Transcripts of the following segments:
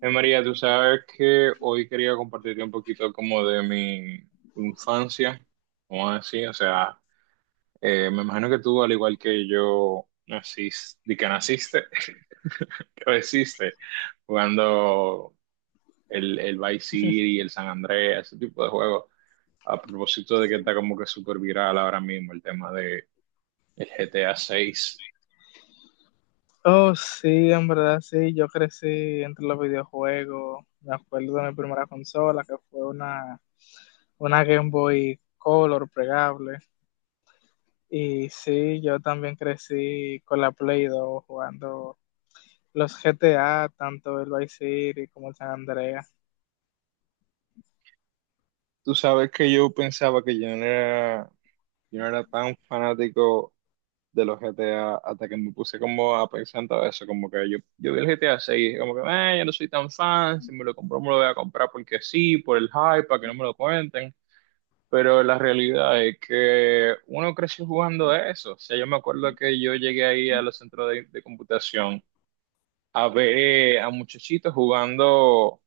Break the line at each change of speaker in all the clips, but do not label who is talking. María, tú sabes que hoy quería compartirte un poquito como de mi infancia, como así, o sea, me imagino que tú, al igual que yo, naciste, creciste jugando el Vice City, el San Andreas, ese tipo de juegos, a propósito de que está como que súper viral ahora mismo el tema de el GTA 6.
Oh, sí, en verdad, sí, yo crecí entre los videojuegos. Me acuerdo de mi primera consola, que fue una Game Boy Color plegable. Y sí, yo también crecí con la Play 2 jugando los GTA, tanto el Vice City como el San Andreas.
Tú sabes que yo pensaba que yo no era tan fanático de los GTA hasta que me puse como a pensar en todo eso, como que yo vi el GTA 6 como que, yo no soy tan fan, si me lo compro me lo voy a comprar porque sí, por el hype, para que no me lo cuenten, pero la realidad es que uno creció jugando a eso, o sea, yo me acuerdo que yo llegué ahí a los centros de computación a ver a muchachitos jugando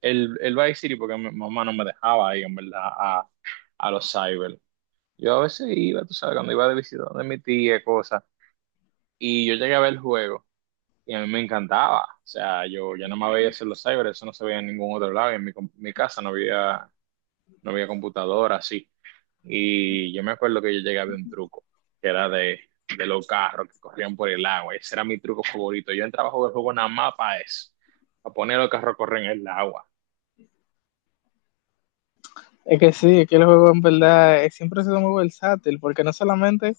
el Vice City porque mi mamá no me dejaba ahí, en verdad, a los cyber. Yo a veces iba, tú sabes, cuando iba de visita de mi tía, cosas. Y yo llegué a ver el juego y a mí me encantaba. O sea, yo no me veía hacer los cyber, eso no se veía en ningún otro lado. Y en mi, mi casa no había computadora así. Y yo me acuerdo que yo llegué a ver un truco, que era de los carros que corrían por el agua. Ese era mi truco favorito. Yo entraba a jugar el juego nada más para eso, a poner los carros a correr en el agua.
Es que sí, es que el juego en verdad siempre ha sido muy versátil, porque no solamente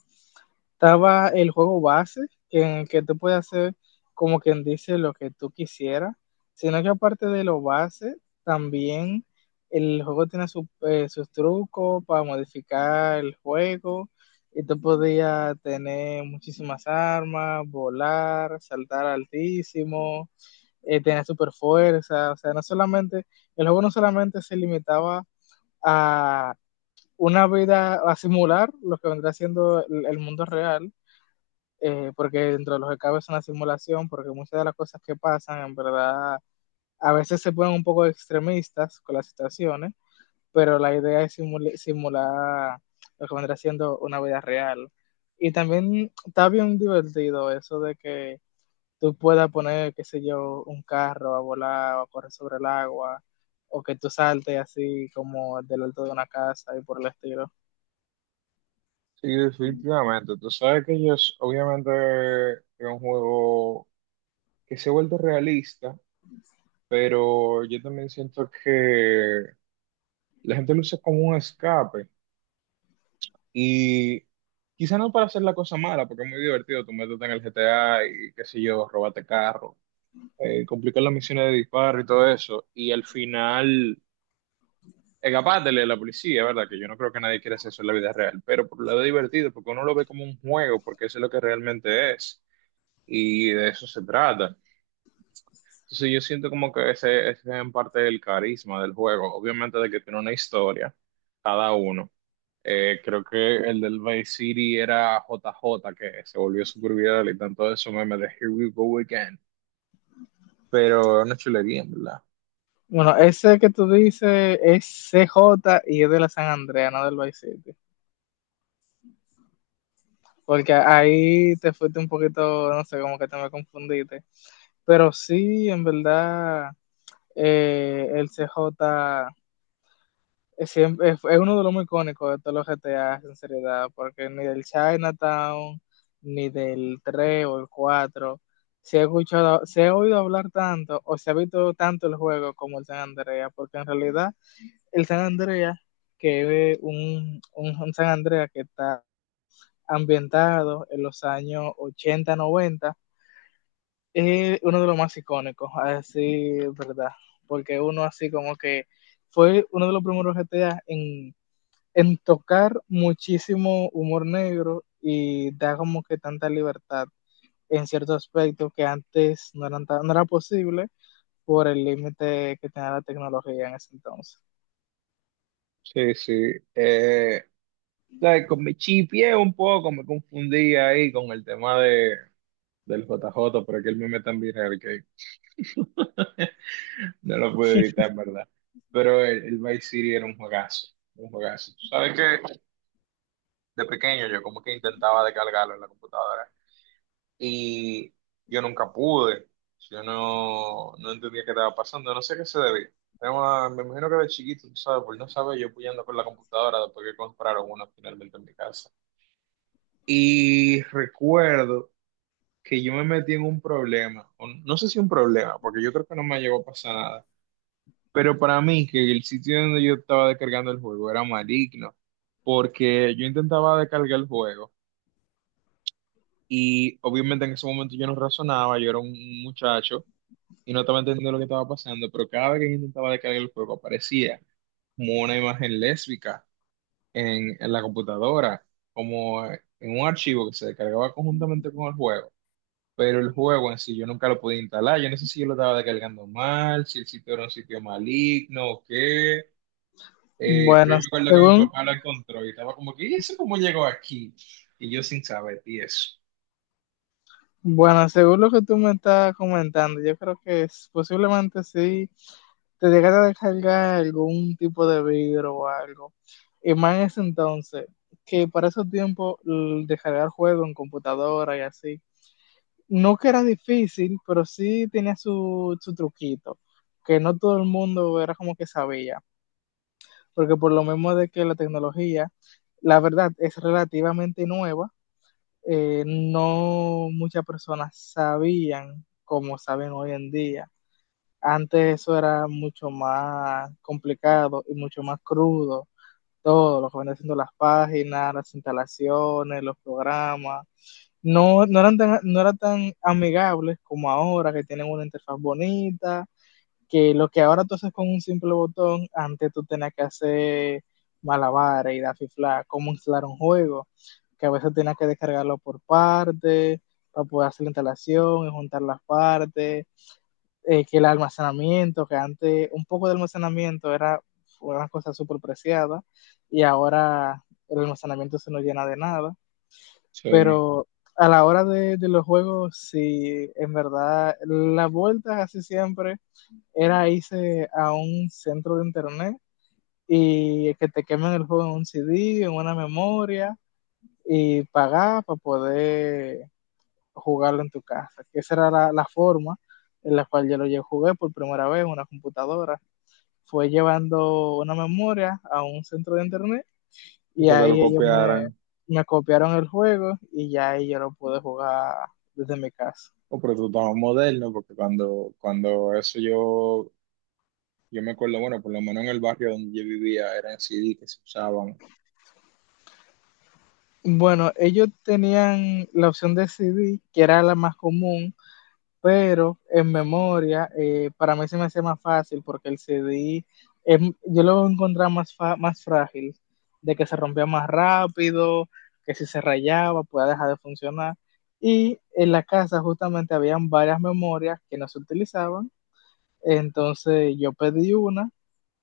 estaba el juego base, que, en el que tú puedes hacer, como quien dice, lo que tú quisieras, sino que aparte de lo base, también el juego tiene sus trucos para modificar el juego, y tú podías tener muchísimas armas, volar, saltar altísimo, tener super fuerza. O sea, no solamente, el juego no solamente se limitaba a una vida, a simular lo que vendrá siendo el mundo real, porque dentro de los que cabe es una simulación, porque muchas de las cosas que pasan, en verdad, a veces se ponen un poco extremistas con las situaciones, pero la idea es simular lo que vendrá siendo una vida real. Y también está bien divertido eso de que tú puedas poner, qué sé yo, un carro a volar o a correr sobre el agua, o que tú saltes así como del alto de una casa y por el estilo.
Sí, definitivamente. Tú sabes que ellos, obviamente, es un juego que se ha vuelto realista, pero yo también siento que la gente lo usa como un escape y quizá no para hacer la cosa mala, porque es muy divertido, tú métete en el GTA y qué sé yo, robarte carro, complicar las misiones de disparo y todo eso, y al final escapátele a la policía, ¿verdad? Que yo no creo que nadie quiera hacer eso en la vida real, pero por un lado es divertido, porque uno lo ve como un juego, porque eso es lo que realmente es, y de eso se trata. Entonces yo siento como que ese es en parte el carisma del juego, obviamente de que tiene una historia, cada uno. Creo que el del Vice City era J J que se volvió súper viral y tanto de eso meme de Here We Go Again. Pero es una chulería, ¿en verdad?
Bueno, ese que tú dices es C J y es de la San Andrea, no del Vice City. Porque ahí te fuiste un poquito, no sé, como que te me confundiste. Pero sí, en verdad, el CJ es uno de los muy icónicos de todos los GTA, sinceridad, porque ni del Chinatown, ni del 3 o el 4 se ha escuchado, se ha oído hablar tanto o se ha visto tanto el juego como el San Andrea, porque en realidad el San Andrea, que es un San Andrea que está ambientado en los años 80-90, es uno de los más icónicos, así, ¿verdad? Porque uno así como que fue uno de los primeros GTA en tocar muchísimo humor negro y da como que tanta libertad en ciertos aspectos que antes no era posible por el límite que tenía la tecnología en ese entonces.
Sí, sí. Eh, like, con mi chipié un poco, me confundí ahí con el tema de, del J J pero que el meme también era el que no lo pude evitar, ¿en verdad? Pero el Vice City era un juegazo, un juegazo. Tú sabes que de pequeño yo como que intentaba descargarlo en la computadora y yo nunca pude. Yo no entendía qué estaba pasando, no sé qué se debía. Me imagino que de chiquito, tú sabes, por no saber, yo puyando por la computadora después que compraron una finalmente en mi casa. Y recuerdo que yo me metí en un problema, o no sé si un problema, porque yo creo que no me llegó a pasar nada, pero para mí que el sitio donde yo estaba descargando el juego era maligno, porque yo intentaba descargar el juego y obviamente en ese momento yo no razonaba, yo era un muchacho y no estaba entendiendo lo que estaba pasando, pero cada vez que yo intentaba descargar el juego aparecía como una imagen lésbica en la computadora, como en un archivo que se descargaba conjuntamente con el juego. Pero el juego en sí yo nunca lo podía instalar, yo no sé si yo lo estaba descargando mal, si el sitio era un sitio maligno o qué. Pero yo
Bueno,
me acuerdo que mi
según
papá lo encontró y estaba como que, ¿y eso cómo llegó aquí? Y yo sin saber, y eso.
Bueno, según lo que tú me estás comentando, yo creo que posiblemente sí te llegara a descargar algún tipo de vidrio o algo. Y más en ese entonces, que para esos tiempos, descargar juegos en computadora y así, no que era difícil, pero sí tenía su truquito, que no todo el mundo era como que sabía, porque por lo mismo de que la tecnología, la verdad, es relativamente nueva. No muchas personas sabían como saben hoy en día. Antes eso era mucho más complicado y mucho más crudo. Todo lo que venía haciendo: las páginas, las instalaciones, los programas. No eran tan amigables como ahora, que tienen una interfaz bonita, que lo que ahora tú haces con un simple botón, antes tú tenías que hacer malabares y dafifla cómo instalar un juego, que a veces tenías que descargarlo por partes, para poder hacer la instalación y juntar las partes. Eh, que el almacenamiento, que antes un poco de almacenamiento era una cosa súper preciada y ahora el almacenamiento se nos llena de nada,
Sí, y
pero a la hora de los juegos, sí, en verdad, las vueltas casi siempre era irse a un centro de internet y que te quemen el juego en un CD, en una memoria, y pagar para poder jugarlo en tu casa. Esa era la forma en la cual yo lo jugué por primera vez en una computadora. Fue llevando una memoria a un centro de internet
que
y
te lo
ahí
copiaran.
me copiaron el juego y ya ahí yo lo pude jugar desde mi casa.
Oh, pero tú estabas moderno, porque cuando eso yo. Yo me acuerdo, bueno, por lo menos en el barrio donde yo vivía eran CD que se usaban.
Bueno, ellos tenían la opción de CD, que era la más común, pero en memoria, para mí se me hace más fácil, porque el CD yo lo encontraba más más frágil, de que se rompía más rápido, que si se rayaba podía dejar de funcionar. Y en la casa justamente habían varias memorias que no se utilizaban, entonces yo pedí una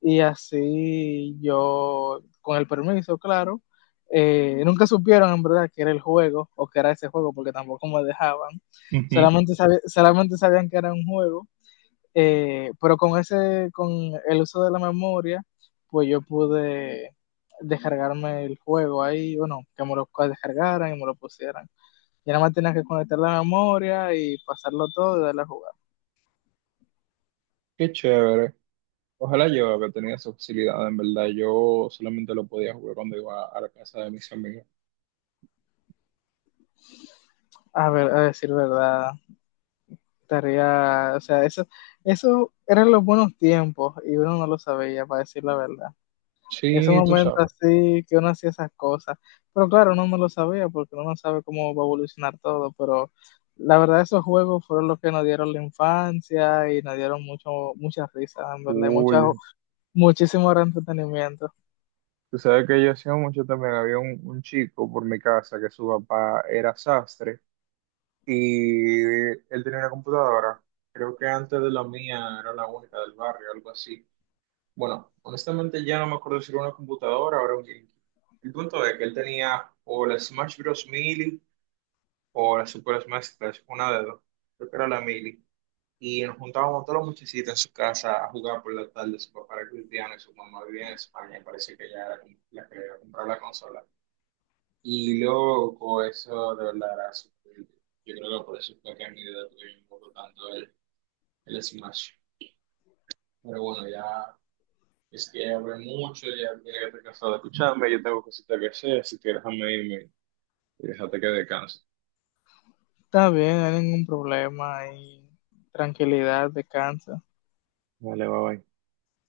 y así yo, con el permiso, claro, nunca supieron en verdad que era el juego o que era ese juego, porque tampoco me dejaban.
Ujú.
Solamente solamente sabían que era un juego, con el uso de la memoria, pues yo pude descargarme el juego ahí, bueno, que me lo descargaran y me lo pusieran. Y nada más tenía que conectar la memoria y pasarlo todo y darle a jugar.
Qué chévere. Ojalá yo haber tenido esa facilidad, en verdad. Yo solamente lo podía jugar cuando iba a la casa de mis amigos.
A ver, a decir verdad, tarea, o sea, eso eran los buenos tiempos y uno no lo sabía, para decir la verdad. Ese
Sí, tú
momento
sabes.
así que uno hacía esas cosas, pero claro, uno no lo sabía porque uno no sabe cómo va a evolucionar todo, pero la verdad esos juegos fueron los que nos dieron la infancia y nos dieron muchas risas, en verdad, y
Cool.
muchísimo entretenimiento.
Tú sabes que yo hacía mucho también. Había un chico por mi casa que su papá era sastre y él tenía una computadora. Creo que antes de la mía era la única del barrio, algo así. Bueno, honestamente ya no me acuerdo si era una computadora o era un GameCube. El punto es que él tenía o la Smash Bros. Melee o la Super Smash Bros. Una de dos. Creo que era la Melee. Y nos juntábamos todos los muchachitos en su casa a jugar por la tarde. Su papá era cristiano y su mamá vivía en España y parece que ella era la que iba a comprar la consola. Y luego eso de verdad era súper divertido. Yo creo que por eso fue que en mi vida tuve un poco tanto el Smash. Pero bueno, ya. Es que abre mucho, ya mira que te cansado de escucharme, yo tengo cositas que hacer, así que déjame irme y déjate que descanse.
Está bien, no hay ningún problema y tranquilidad, descansa.
Vale, bye bye.